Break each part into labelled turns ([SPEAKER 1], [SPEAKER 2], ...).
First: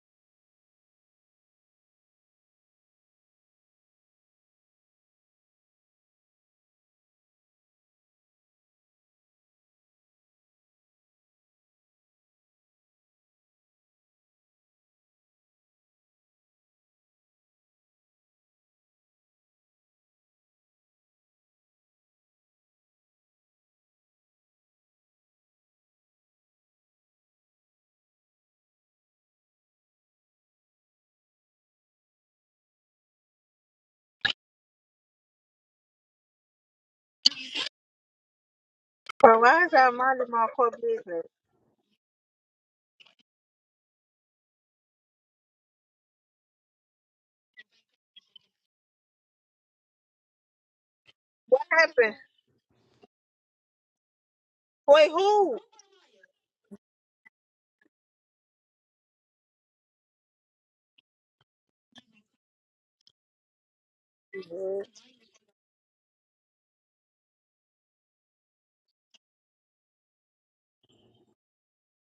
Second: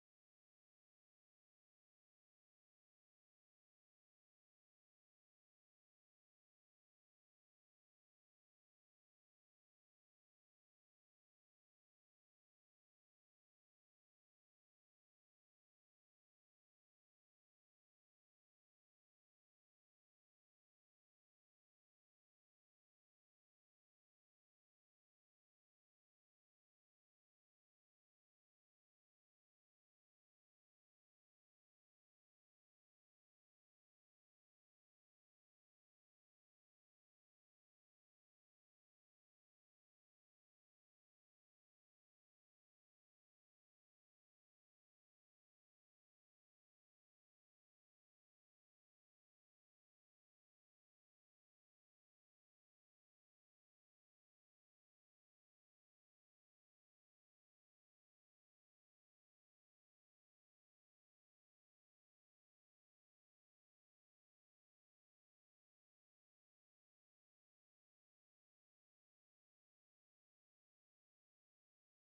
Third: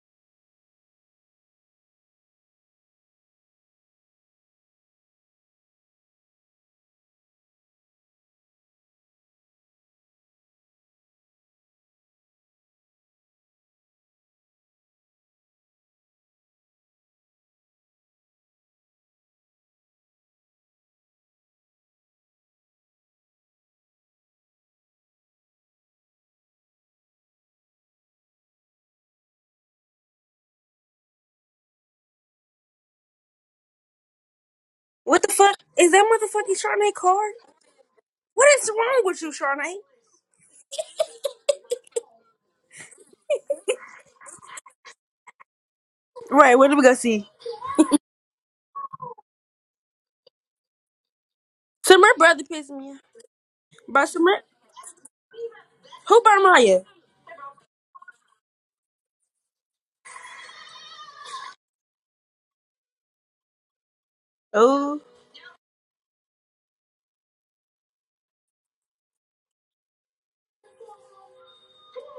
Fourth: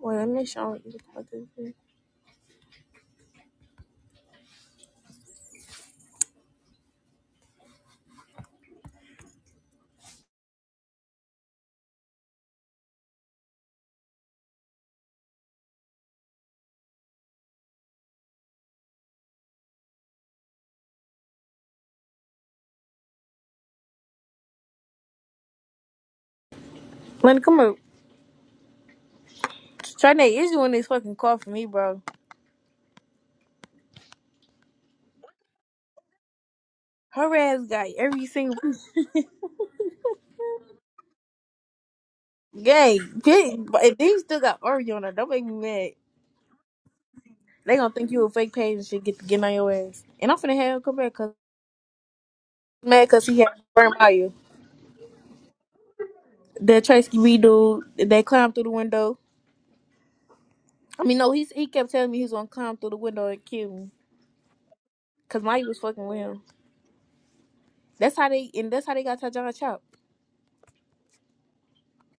[SPEAKER 1] Wait, let me make sure I don't eat the fucking thing. come up. Trinae is doing this fucking call for me, bro.
[SPEAKER 2] What the fuck? Is that motherfucking Charnay car?
[SPEAKER 1] Her ass got every
[SPEAKER 2] What
[SPEAKER 1] single
[SPEAKER 2] is wrong with you,
[SPEAKER 3] Bro, why is
[SPEAKER 2] Charnay?
[SPEAKER 3] y'all minding my core business?
[SPEAKER 1] gay. Bitch, but if they still got Oreo on her, don't make me mad.
[SPEAKER 2] Right, what do we go see?
[SPEAKER 1] They gonna think you a fake page and shit get to get on your ass. And I'm finna have him come back cause
[SPEAKER 3] What
[SPEAKER 2] So my
[SPEAKER 3] happened?
[SPEAKER 2] brother pissed me off.
[SPEAKER 1] mad cause he had burned by
[SPEAKER 2] But
[SPEAKER 1] you.
[SPEAKER 2] Samir,
[SPEAKER 3] Wait, who?
[SPEAKER 2] who brought Maya?
[SPEAKER 1] That Tracy B dude that climbed through the window. I mean no, he's he kept telling me he was gonna climb through the window and kill me.
[SPEAKER 2] Oh,
[SPEAKER 1] Cause Mike was fucking with him. That's how they and that's how they got Tajon chopped.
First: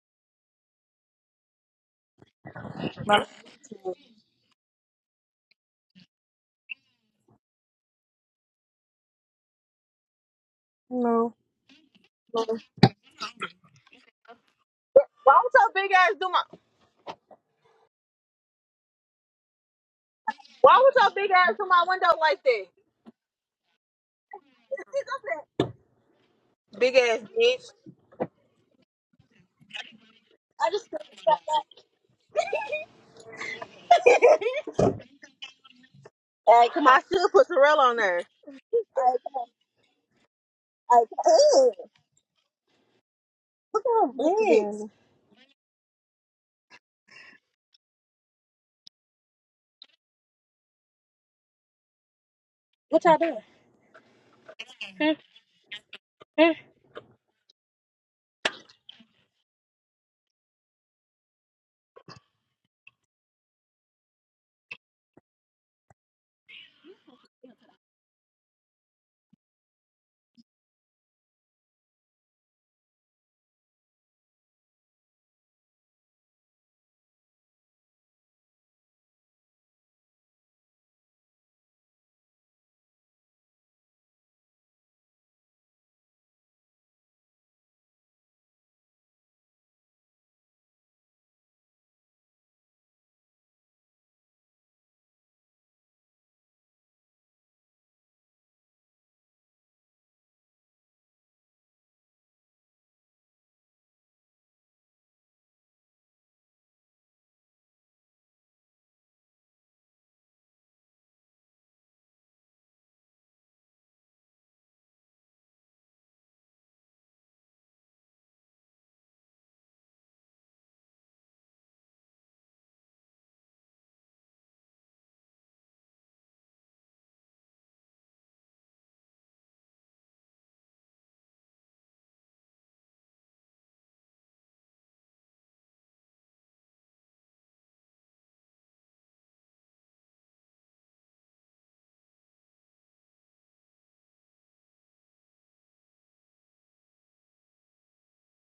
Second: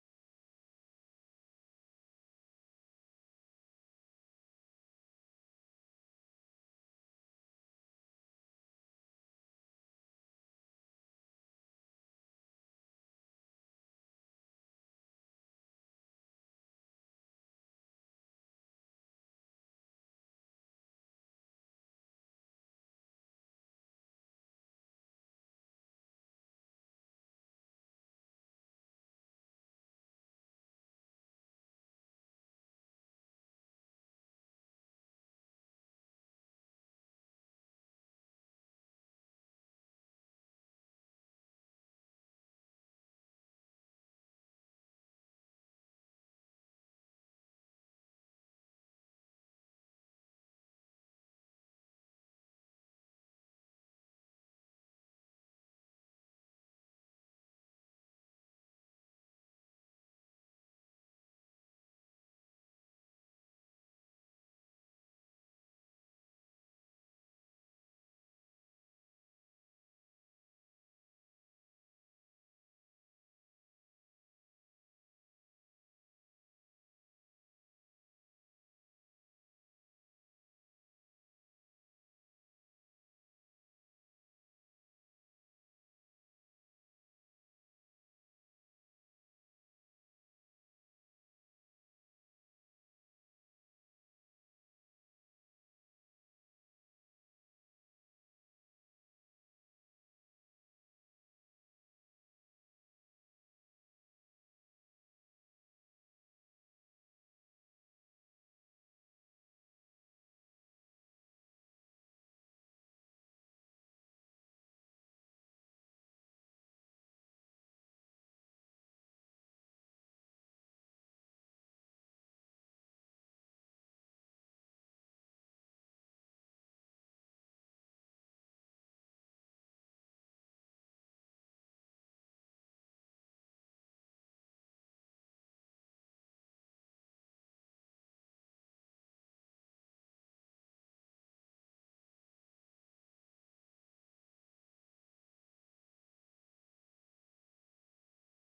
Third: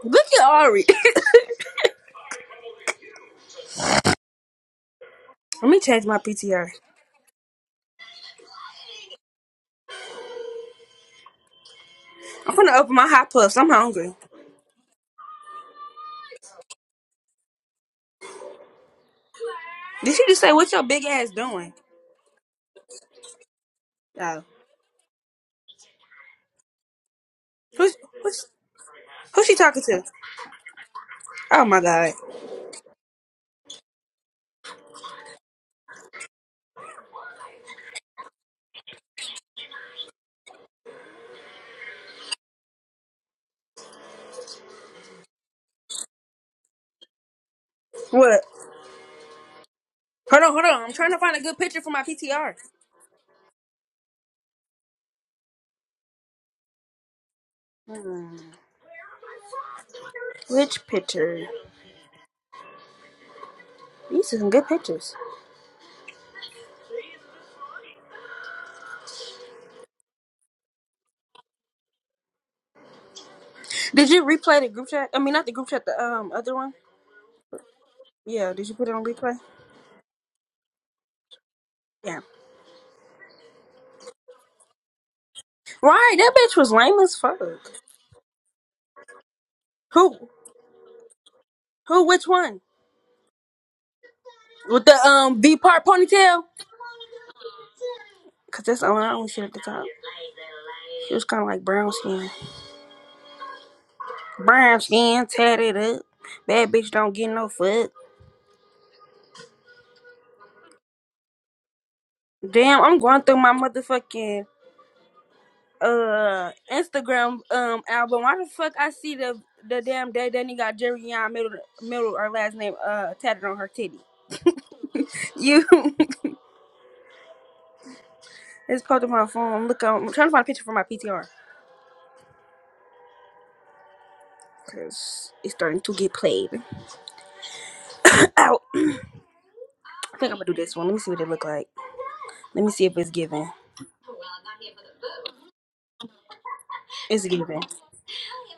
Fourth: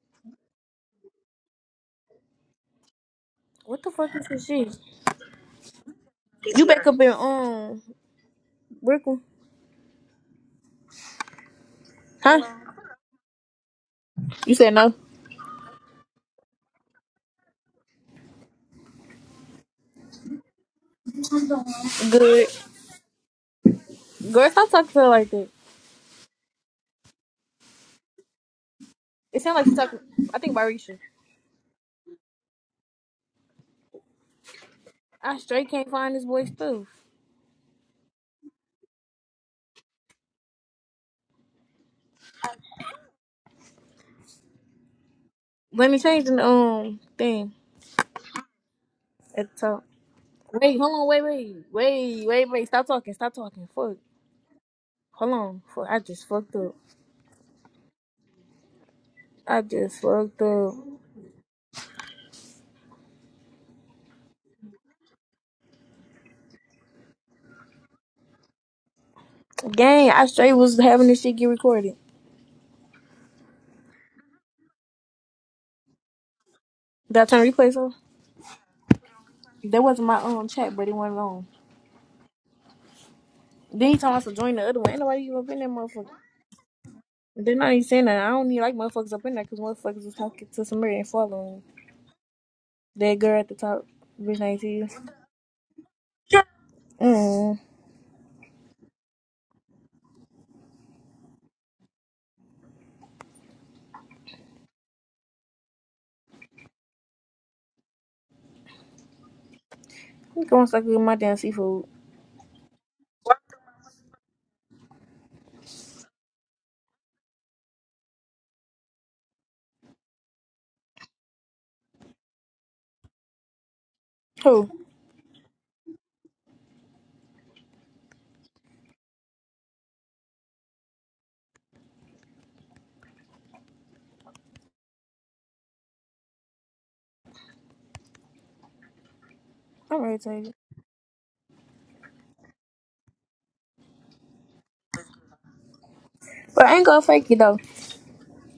[SPEAKER 2] look at Ari.
[SPEAKER 3] My,
[SPEAKER 1] What the fuck is this shit?
[SPEAKER 2] Let me change my
[SPEAKER 1] You
[SPEAKER 2] PTR.
[SPEAKER 1] back up in um Brooklyn.
[SPEAKER 3] no.
[SPEAKER 1] Huh?
[SPEAKER 2] I'm gonna open my hot puffs. I'm hungry.
[SPEAKER 1] You said no.
[SPEAKER 3] Why would your big ass do my?
[SPEAKER 2] Did she just say what
[SPEAKER 3] Why
[SPEAKER 2] your
[SPEAKER 3] would
[SPEAKER 2] big
[SPEAKER 3] your
[SPEAKER 2] ass
[SPEAKER 3] big ass do
[SPEAKER 2] doing?
[SPEAKER 3] my window like
[SPEAKER 1] Good.
[SPEAKER 3] that?
[SPEAKER 2] Oh,
[SPEAKER 1] Girl, stop talking to her like that.
[SPEAKER 3] Big ass bitch.
[SPEAKER 2] who's who's
[SPEAKER 1] It
[SPEAKER 2] who's she
[SPEAKER 1] sounds like you
[SPEAKER 2] talking
[SPEAKER 1] talking.
[SPEAKER 2] to?
[SPEAKER 1] I think
[SPEAKER 3] I just.
[SPEAKER 1] Barisha.
[SPEAKER 2] Oh my god.
[SPEAKER 3] Hey,
[SPEAKER 1] I straight can't find this boy stuff.
[SPEAKER 3] come on. I should put Terrell on there. Hey, hey, come on, bitch.
[SPEAKER 1] Let me change the um thing
[SPEAKER 2] What?
[SPEAKER 1] at the top.
[SPEAKER 2] Hold on, hold
[SPEAKER 1] Wait,
[SPEAKER 2] on. I'm
[SPEAKER 1] hold on,
[SPEAKER 2] trying to
[SPEAKER 1] wait,
[SPEAKER 2] find a
[SPEAKER 1] wait,
[SPEAKER 2] good picture for my
[SPEAKER 1] wait, wait,
[SPEAKER 2] PTR.
[SPEAKER 1] wait. Stop
[SPEAKER 3] what
[SPEAKER 1] talking,
[SPEAKER 3] y'all
[SPEAKER 1] stop
[SPEAKER 3] doing?
[SPEAKER 1] talking. Fuck. Hold on. Fuck. I just fucked up. I just fucked up.
[SPEAKER 2] Which picture? These are some good pictures.
[SPEAKER 1] Gang, I straight was having this shit get recorded.
[SPEAKER 2] Did you replay the group chat? I mean, not the group chat. The um other one.
[SPEAKER 1] Did I turn replays on?
[SPEAKER 2] Yeah, did you put it on replay?
[SPEAKER 1] That wasn't my own chat, but it wasn't on.
[SPEAKER 2] Yeah.
[SPEAKER 1] Then he told us to join the other one. Ain't nobody even been that motherfucker.
[SPEAKER 2] Right, that bitch was lame as fuck.
[SPEAKER 1] They're not even saying that. I don't even like motherfuckers up in there because motherfuckers was
[SPEAKER 2] Who?
[SPEAKER 1] talking to somebody and following
[SPEAKER 2] Who? Which one?
[SPEAKER 1] that girl at the top. Bitch, ain't see
[SPEAKER 2] With
[SPEAKER 1] you.
[SPEAKER 2] the um V part ponytail?
[SPEAKER 1] Mm.
[SPEAKER 2] Cause that's the only only shit at the top. She was kind of like brown skin, brown skin, tatted up. Bad bitch don't get no fuck.
[SPEAKER 1] You gonna suck with my damn seafood.
[SPEAKER 2] Damn, I'm going through my motherfucking uh Instagram um album. Why the fuck I see the the damn day that he got Jerry Young middle middle or last name uh tatted on her titty?
[SPEAKER 1] Who?
[SPEAKER 2] You, it's posted on my phone. I'm looking. I'm trying to find a picture for my PTR. because it's starting to get played out.
[SPEAKER 1] I'm
[SPEAKER 2] I think I'm gonna
[SPEAKER 1] irritated.
[SPEAKER 2] do this one. Let me see what it look like. Let me see if it's giving.
[SPEAKER 1] But I ain't gonna
[SPEAKER 2] It's
[SPEAKER 1] fake it though.
[SPEAKER 2] giving.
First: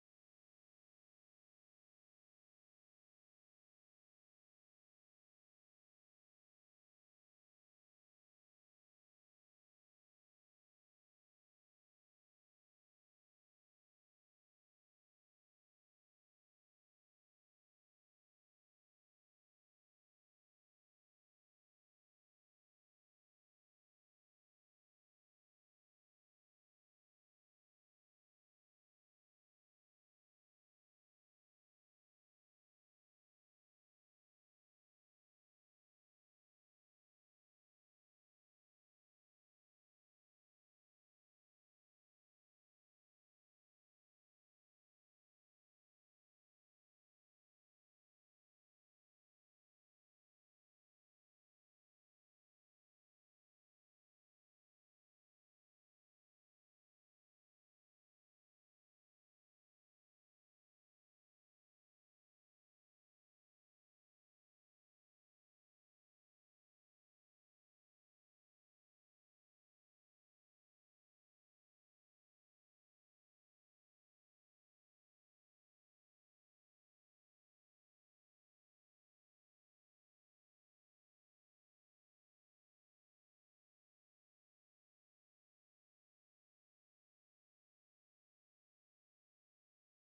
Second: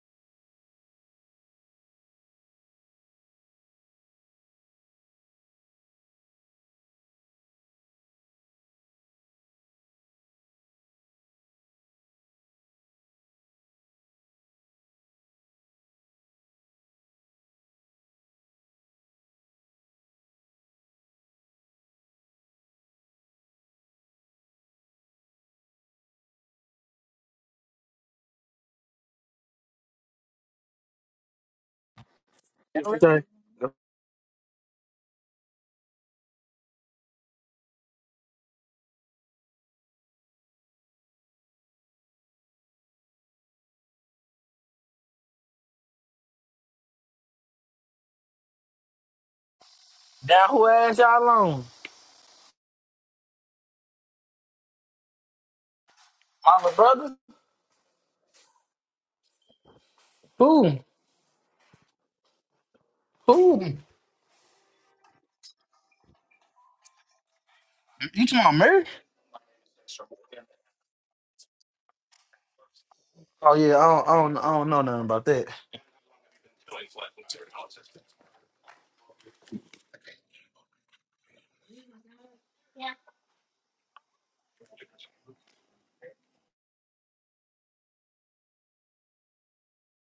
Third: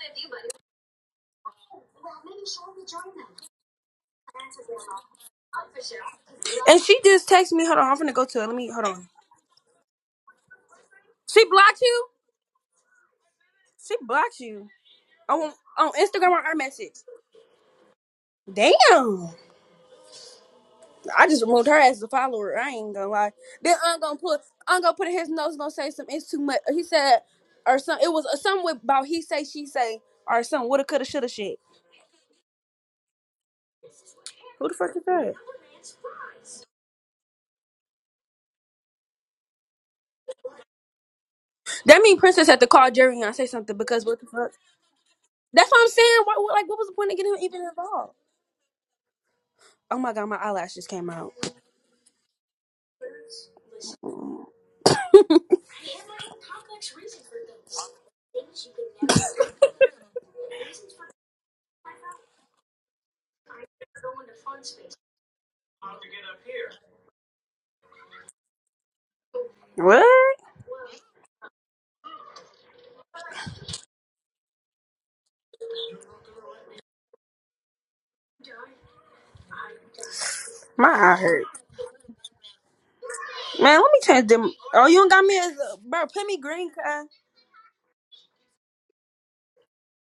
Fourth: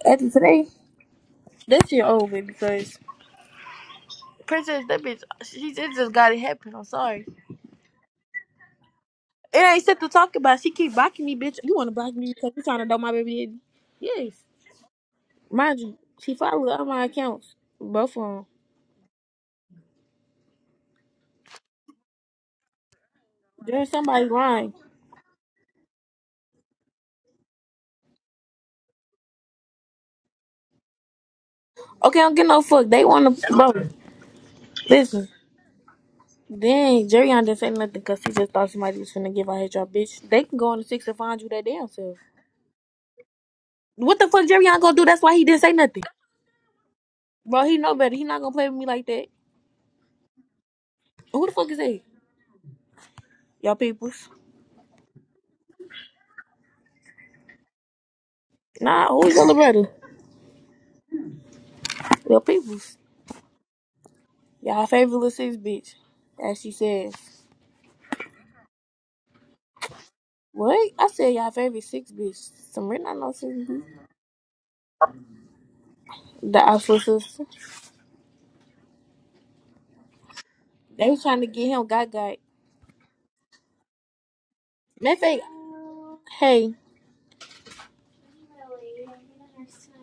[SPEAKER 1] After today, that shit over because Princess, that bitch, she it just got it happen.
[SPEAKER 2] And
[SPEAKER 1] I'm
[SPEAKER 2] she
[SPEAKER 1] sorry.
[SPEAKER 2] just texted me. Hold on, I'm gonna go to it. Let me hold on.
[SPEAKER 1] It ain't shit to talk about. She keep blocking me,
[SPEAKER 2] She
[SPEAKER 1] bitch. You
[SPEAKER 2] blocked
[SPEAKER 1] wanna
[SPEAKER 2] you.
[SPEAKER 1] block me because you trying to know my baby daddy?
[SPEAKER 2] She
[SPEAKER 1] Yes.
[SPEAKER 2] blocked you. On
[SPEAKER 1] Mind
[SPEAKER 2] on
[SPEAKER 1] you,
[SPEAKER 2] Instagram
[SPEAKER 1] she
[SPEAKER 2] or her
[SPEAKER 1] followed all
[SPEAKER 2] message.
[SPEAKER 1] my accounts. Both of them.
[SPEAKER 2] Damn. I just removed her as a follower. I ain't gonna lie. Then
[SPEAKER 1] There's
[SPEAKER 2] I'm gonna
[SPEAKER 1] somebody
[SPEAKER 2] put
[SPEAKER 1] lying.
[SPEAKER 2] I'm gonna put in his notes. Gonna say some. It's too much. He said or some. It was something with- about he say she say or some woulda coulda shoulda shit.
[SPEAKER 1] Okay, I don't get no fuck.
[SPEAKER 4] That
[SPEAKER 1] They
[SPEAKER 4] Everything.
[SPEAKER 1] want to, bro.
[SPEAKER 2] Who the fuck is
[SPEAKER 1] Listen,
[SPEAKER 2] that?
[SPEAKER 1] dang, Jerion didn't say nothing because he just thought somebody was finna give out his job, bitch. They can go on the six and find you that damn
[SPEAKER 2] That
[SPEAKER 1] self.
[SPEAKER 2] mean Princess had to call Jerry and say something because
[SPEAKER 1] What
[SPEAKER 2] what the
[SPEAKER 1] the fuck
[SPEAKER 2] fuck?
[SPEAKER 1] Jerion gonna do? That's why he didn't
[SPEAKER 2] That's
[SPEAKER 1] say
[SPEAKER 2] what I'm
[SPEAKER 1] nothing.
[SPEAKER 2] saying. What, what- like, what was the point of getting
[SPEAKER 1] Bro,
[SPEAKER 2] even
[SPEAKER 1] he know better.
[SPEAKER 2] involved?
[SPEAKER 1] He not gonna play with me like that.
[SPEAKER 2] Oh my god, my
[SPEAKER 4] Down who
[SPEAKER 2] eyelash just
[SPEAKER 4] ass
[SPEAKER 2] came
[SPEAKER 4] y'all
[SPEAKER 2] out.
[SPEAKER 1] Who the
[SPEAKER 4] on?
[SPEAKER 1] fuck is that? Y'all peoples.
[SPEAKER 4] Mama brother?
[SPEAKER 1] Nah, who's your little brother?
[SPEAKER 4] Who?
[SPEAKER 1] Y'all peoples.
[SPEAKER 4] Who? You
[SPEAKER 1] Y'all favorite little six bitch. As she says.
[SPEAKER 4] talking about Mary?
[SPEAKER 2] What?
[SPEAKER 1] What? I said y'all favorite six bitch. Some written I know. six
[SPEAKER 4] Oh yeah,
[SPEAKER 1] bitch.
[SPEAKER 4] I don't, I don't, I don't know nothing about that.
[SPEAKER 1] The Oslo sister.
[SPEAKER 2] My
[SPEAKER 1] They
[SPEAKER 2] eye
[SPEAKER 1] was trying
[SPEAKER 2] hurt.
[SPEAKER 1] to get him got got.
[SPEAKER 2] Man, let me change them. Oh, you ain't
[SPEAKER 1] Matter of
[SPEAKER 2] got me
[SPEAKER 1] fact,
[SPEAKER 2] as a bro. Put me green,
[SPEAKER 1] hey,
[SPEAKER 2] cuz.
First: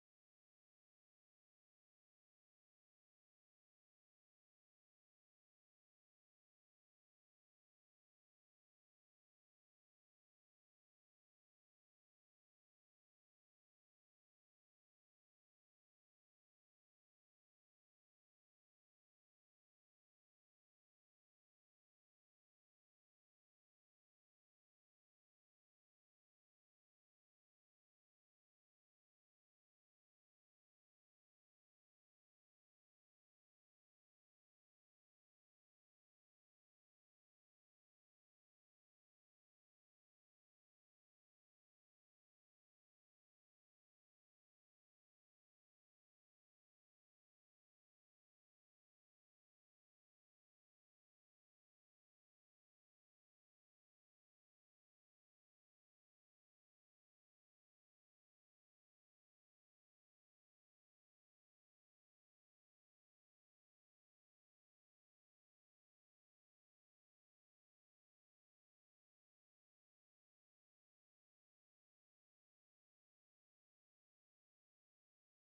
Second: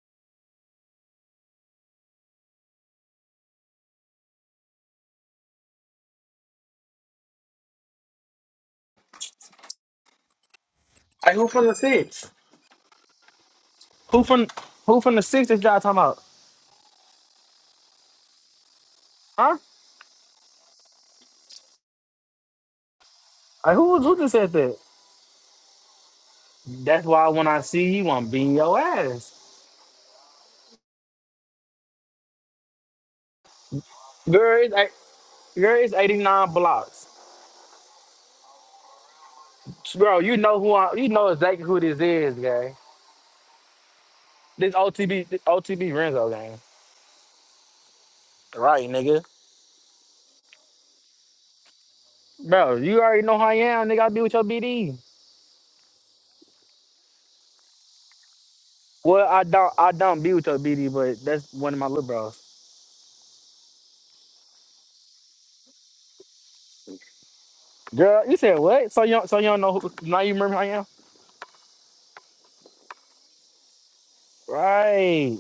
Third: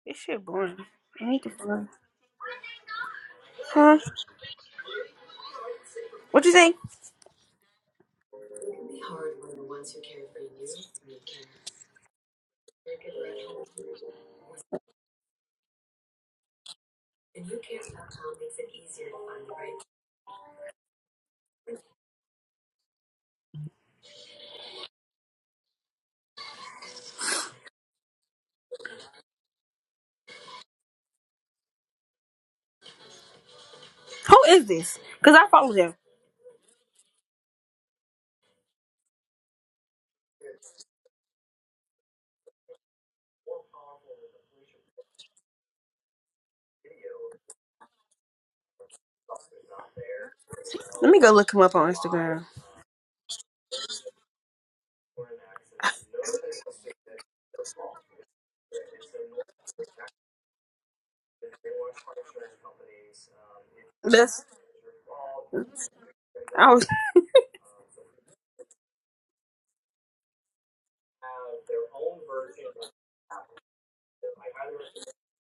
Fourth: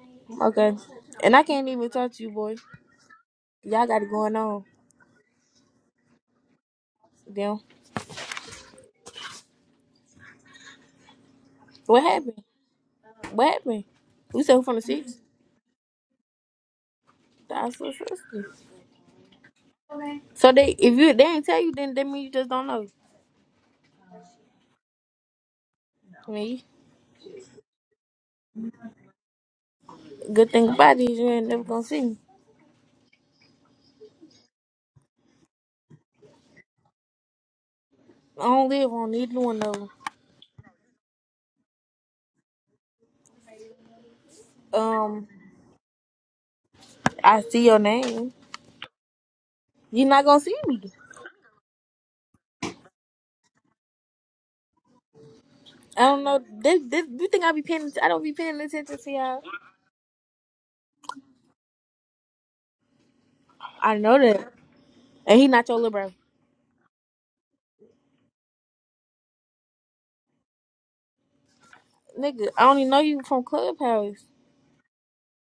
[SPEAKER 2] This shit
[SPEAKER 1] okay.
[SPEAKER 2] boring. I
[SPEAKER 1] And I
[SPEAKER 2] need to
[SPEAKER 1] can't even
[SPEAKER 2] find.
[SPEAKER 1] talk to you, boy. Y'all
[SPEAKER 2] Huh?
[SPEAKER 1] got it going on.
[SPEAKER 2] What you think?
[SPEAKER 1] Damn.
[SPEAKER 4] Hey, who from the
[SPEAKER 1] What
[SPEAKER 4] six?
[SPEAKER 1] happened? What happened?
[SPEAKER 4] Who
[SPEAKER 1] We
[SPEAKER 4] from
[SPEAKER 1] said we from the
[SPEAKER 4] who
[SPEAKER 1] six.
[SPEAKER 4] from the six that y'all talking about?
[SPEAKER 1] That's so sister.
[SPEAKER 4] Huh?
[SPEAKER 1] So they if you they ain't tell you then that mean you just don't know.
[SPEAKER 4] Like who who just said that?
[SPEAKER 1] I mean
[SPEAKER 4] That's why when I see you, I'm beating your ass.
[SPEAKER 1] good thing about it is you ain't never gonna see me.
[SPEAKER 2] Who
[SPEAKER 4] Girl,
[SPEAKER 2] is
[SPEAKER 4] it's eight-
[SPEAKER 2] this? Cause I follow
[SPEAKER 4] girl, it's
[SPEAKER 2] him.
[SPEAKER 4] 89 blocks.
[SPEAKER 1] I don't live on neither one of them.
[SPEAKER 4] Bro, you know who I you know exactly who this is, gang. This OTB
[SPEAKER 1] Um
[SPEAKER 4] this OTB Renzo gang.
[SPEAKER 1] I see your name.
[SPEAKER 4] Right, nigga.
[SPEAKER 1] you not gonna see me.
[SPEAKER 2] Let me go look him up on Instagram.
[SPEAKER 4] Bro, you already know who I am, nigga. I be with your BD.
[SPEAKER 1] I don't know. This, this, you think I be paying? I don't be paying attention to
[SPEAKER 4] Well,
[SPEAKER 1] y'all.
[SPEAKER 4] I don't I don't be with your BD, but that's one of my little bros.
[SPEAKER 1] I know
[SPEAKER 2] This.
[SPEAKER 1] that, and he not your little bro,
[SPEAKER 2] I was.
[SPEAKER 4] Girl, you said what? So you don't, so you don't know who now you remember who I am?
[SPEAKER 1] nigga. I only know you from Clubhouse.
[SPEAKER 4] Right.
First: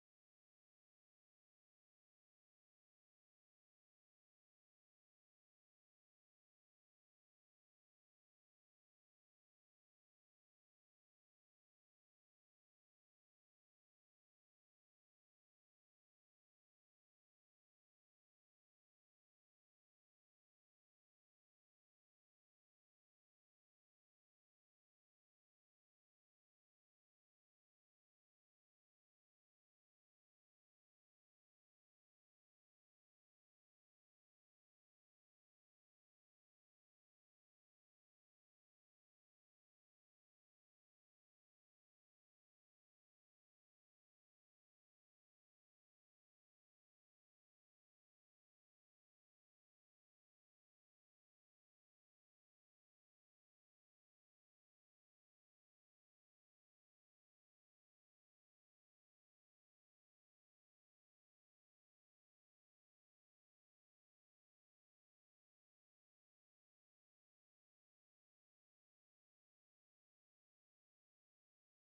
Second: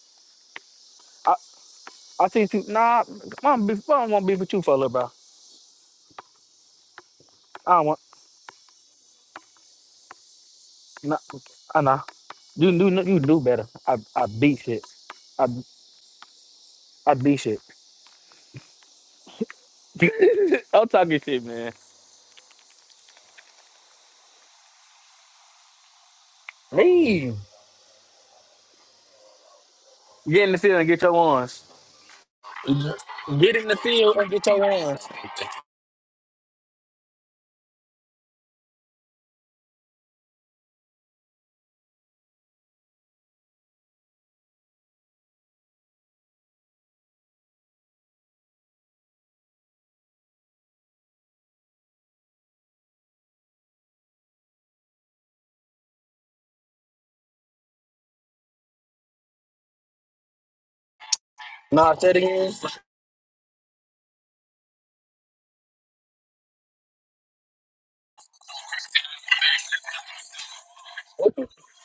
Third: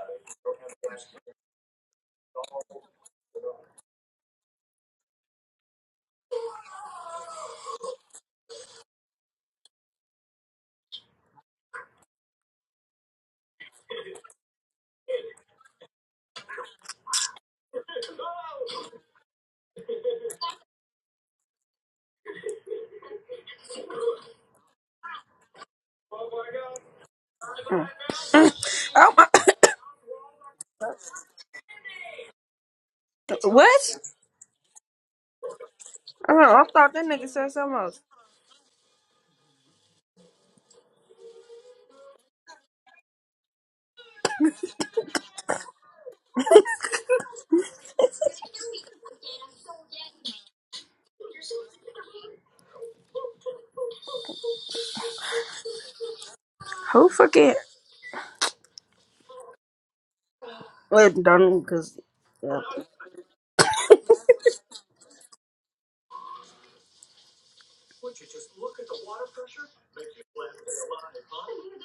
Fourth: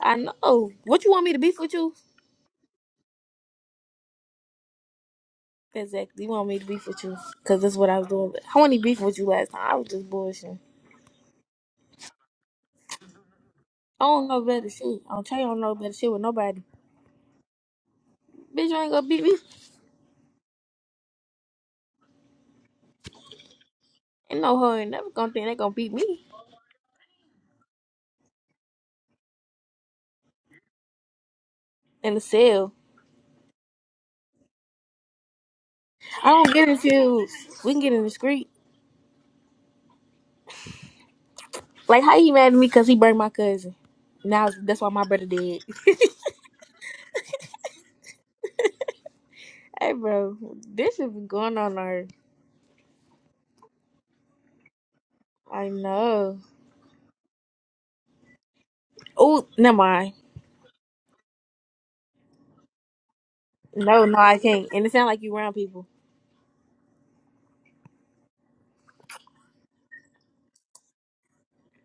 [SPEAKER 1] I know. What you want
[SPEAKER 4] I
[SPEAKER 1] me to beef with you?
[SPEAKER 4] I think you nah I don't, be, I don't want to be with you for a little bro.
[SPEAKER 1] Exactly. You want me to beef with you because that's
[SPEAKER 4] I don't
[SPEAKER 1] what I
[SPEAKER 4] want
[SPEAKER 1] was doing. But I wasn't even with you last time. I was just bullshitting.
[SPEAKER 4] nah I nah. You do you do better. I
[SPEAKER 1] I
[SPEAKER 4] I
[SPEAKER 1] don't know
[SPEAKER 4] beat
[SPEAKER 1] better
[SPEAKER 4] shit.
[SPEAKER 1] shit. I'm trying
[SPEAKER 4] I
[SPEAKER 1] don't know better shit with nobody.
[SPEAKER 4] I beat shit.
[SPEAKER 1] Bitch, you ain't gonna beat me.
[SPEAKER 4] I'm talking shit, man.
[SPEAKER 1] Ain't no hurry. Never gonna think they gonna beat me
[SPEAKER 4] Me.
[SPEAKER 2] oh my.
[SPEAKER 4] Get in the field and get your ones.
[SPEAKER 1] in the cell.
[SPEAKER 4] Get in the
[SPEAKER 2] what?
[SPEAKER 4] field and get your ones.
[SPEAKER 1] I
[SPEAKER 2] Oh,
[SPEAKER 1] don't
[SPEAKER 2] I
[SPEAKER 1] get
[SPEAKER 2] thought that nigga
[SPEAKER 1] infused.
[SPEAKER 2] said
[SPEAKER 1] We
[SPEAKER 2] something
[SPEAKER 1] can get
[SPEAKER 2] else.
[SPEAKER 1] in the street. Like, how he mad at me because he burned my cousin? Now that's why my brother dead. hey, bro, this should be going on our. I know.
[SPEAKER 2] Who forget?
[SPEAKER 1] Oh, never mind.
[SPEAKER 2] Well, don't
[SPEAKER 4] Nah,
[SPEAKER 2] cause.
[SPEAKER 4] say it again.
[SPEAKER 2] Yeah.
[SPEAKER 1] No, no, I can't. And it sound like you around people.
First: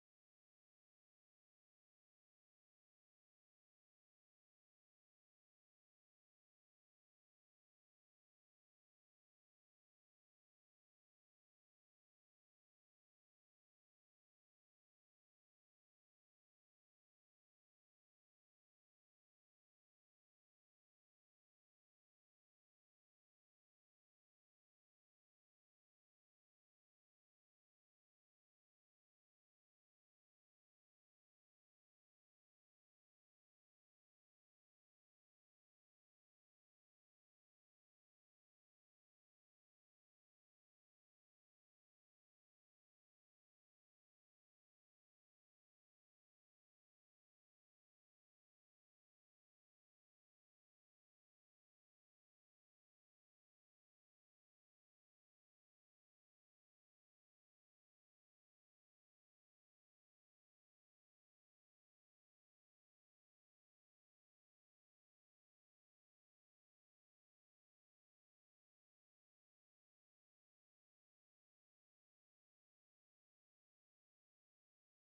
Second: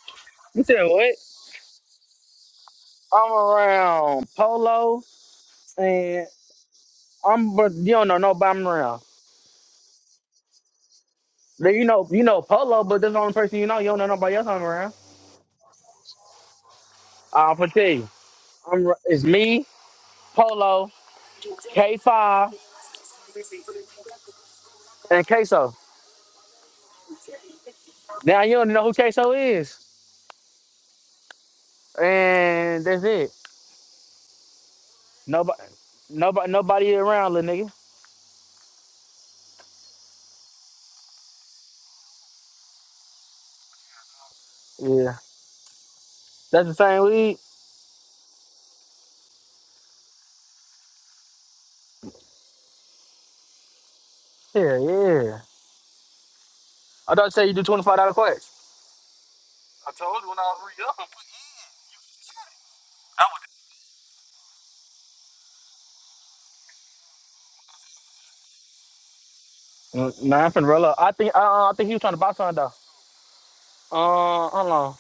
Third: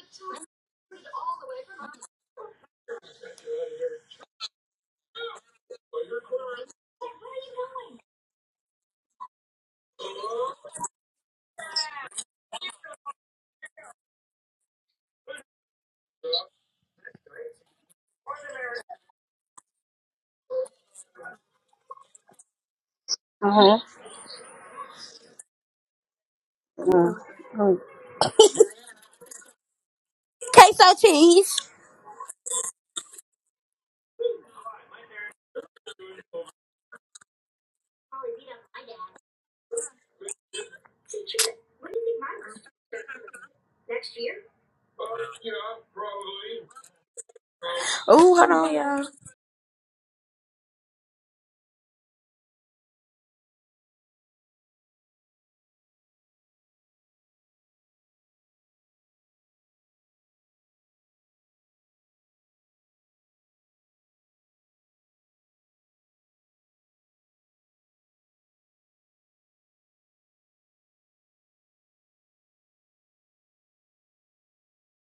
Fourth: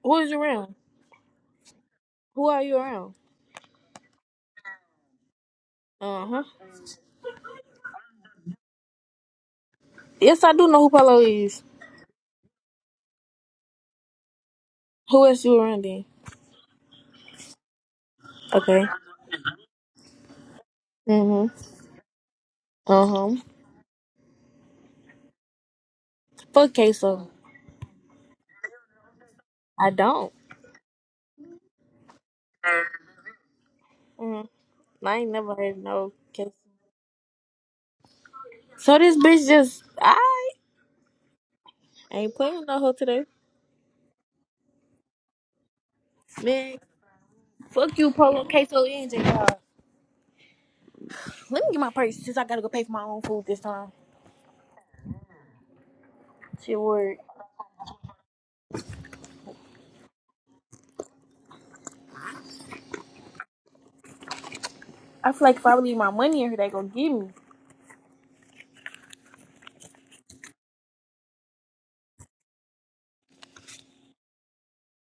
[SPEAKER 1] Who is you
[SPEAKER 4] You
[SPEAKER 1] around?
[SPEAKER 4] said what?
[SPEAKER 1] Who are you around?
[SPEAKER 4] I'm around Polo,
[SPEAKER 1] Uh
[SPEAKER 4] and.
[SPEAKER 1] huh.
[SPEAKER 4] I'm but you don't know nobody around.
[SPEAKER 1] Yes, I do know who Polo is.
[SPEAKER 4] Then You know you know Polo, but that's the only person you know. You don't know nobody else I'm around.
[SPEAKER 1] Who else you around then?
[SPEAKER 4] I'll tell you.
[SPEAKER 1] Okay.
[SPEAKER 4] I'm r- it's me, Polo,
[SPEAKER 1] Mhm.
[SPEAKER 4] K Five,
[SPEAKER 1] Uh huh.
[SPEAKER 2] Uh huh.
[SPEAKER 4] and Queso.
[SPEAKER 1] Fuck
[SPEAKER 2] Mm.
[SPEAKER 1] queso.
[SPEAKER 2] Mm.
[SPEAKER 4] Now you don't know who Queso
[SPEAKER 1] I
[SPEAKER 4] is,
[SPEAKER 1] don't.
[SPEAKER 2] Queso cheese.
[SPEAKER 4] and that's it.
[SPEAKER 1] Mhm. I ain't never
[SPEAKER 4] Nobody,
[SPEAKER 1] heard no
[SPEAKER 4] nobody,
[SPEAKER 1] queso.
[SPEAKER 4] nobody around, little nigga.
[SPEAKER 1] So this bitch just I ain't playing with no hoe today,
[SPEAKER 4] Yeah, that's the
[SPEAKER 1] man.
[SPEAKER 4] same weed.
[SPEAKER 1] Fuck you,
[SPEAKER 2] Oh,
[SPEAKER 1] Polo
[SPEAKER 2] hold on, y'all.
[SPEAKER 1] queso and J. Cole. Let me get my purse since I gotta go pay for my own food this time.
[SPEAKER 4] Yeah, yeah.
[SPEAKER 1] Shit
[SPEAKER 4] I
[SPEAKER 1] word.
[SPEAKER 4] thought you said you do twenty five dollar quits.
[SPEAKER 1] I feel like if I leave my money in here, they gonna give me.
[SPEAKER 4] Mm, Nah, I'm finna roll up. I think uh, I think he was trying to buy something though. Uh, hold on.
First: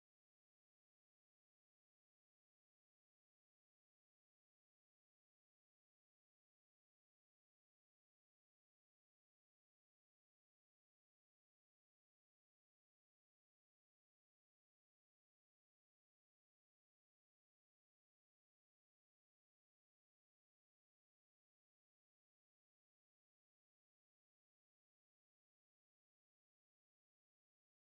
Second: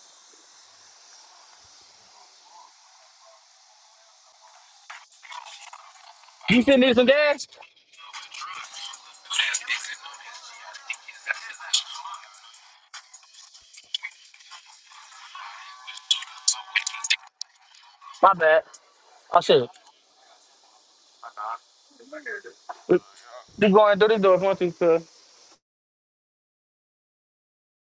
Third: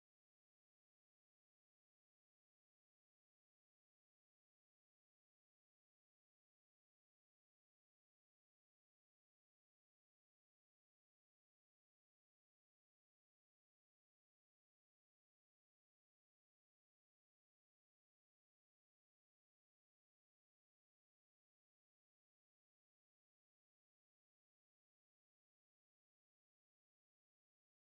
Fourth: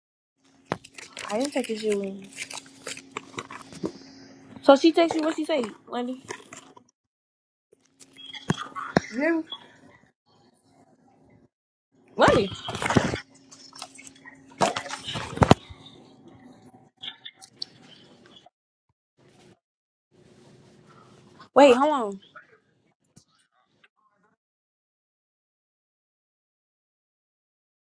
[SPEAKER 1] I didn't take this shit with me. So she text you what she say, Lundy?
[SPEAKER 4] You still need some gas?
[SPEAKER 1] You hear me? Lundy.
[SPEAKER 4] My bad. Oh shit.
[SPEAKER 1] Wait, hold on.
[SPEAKER 4] You going do to door if you want to,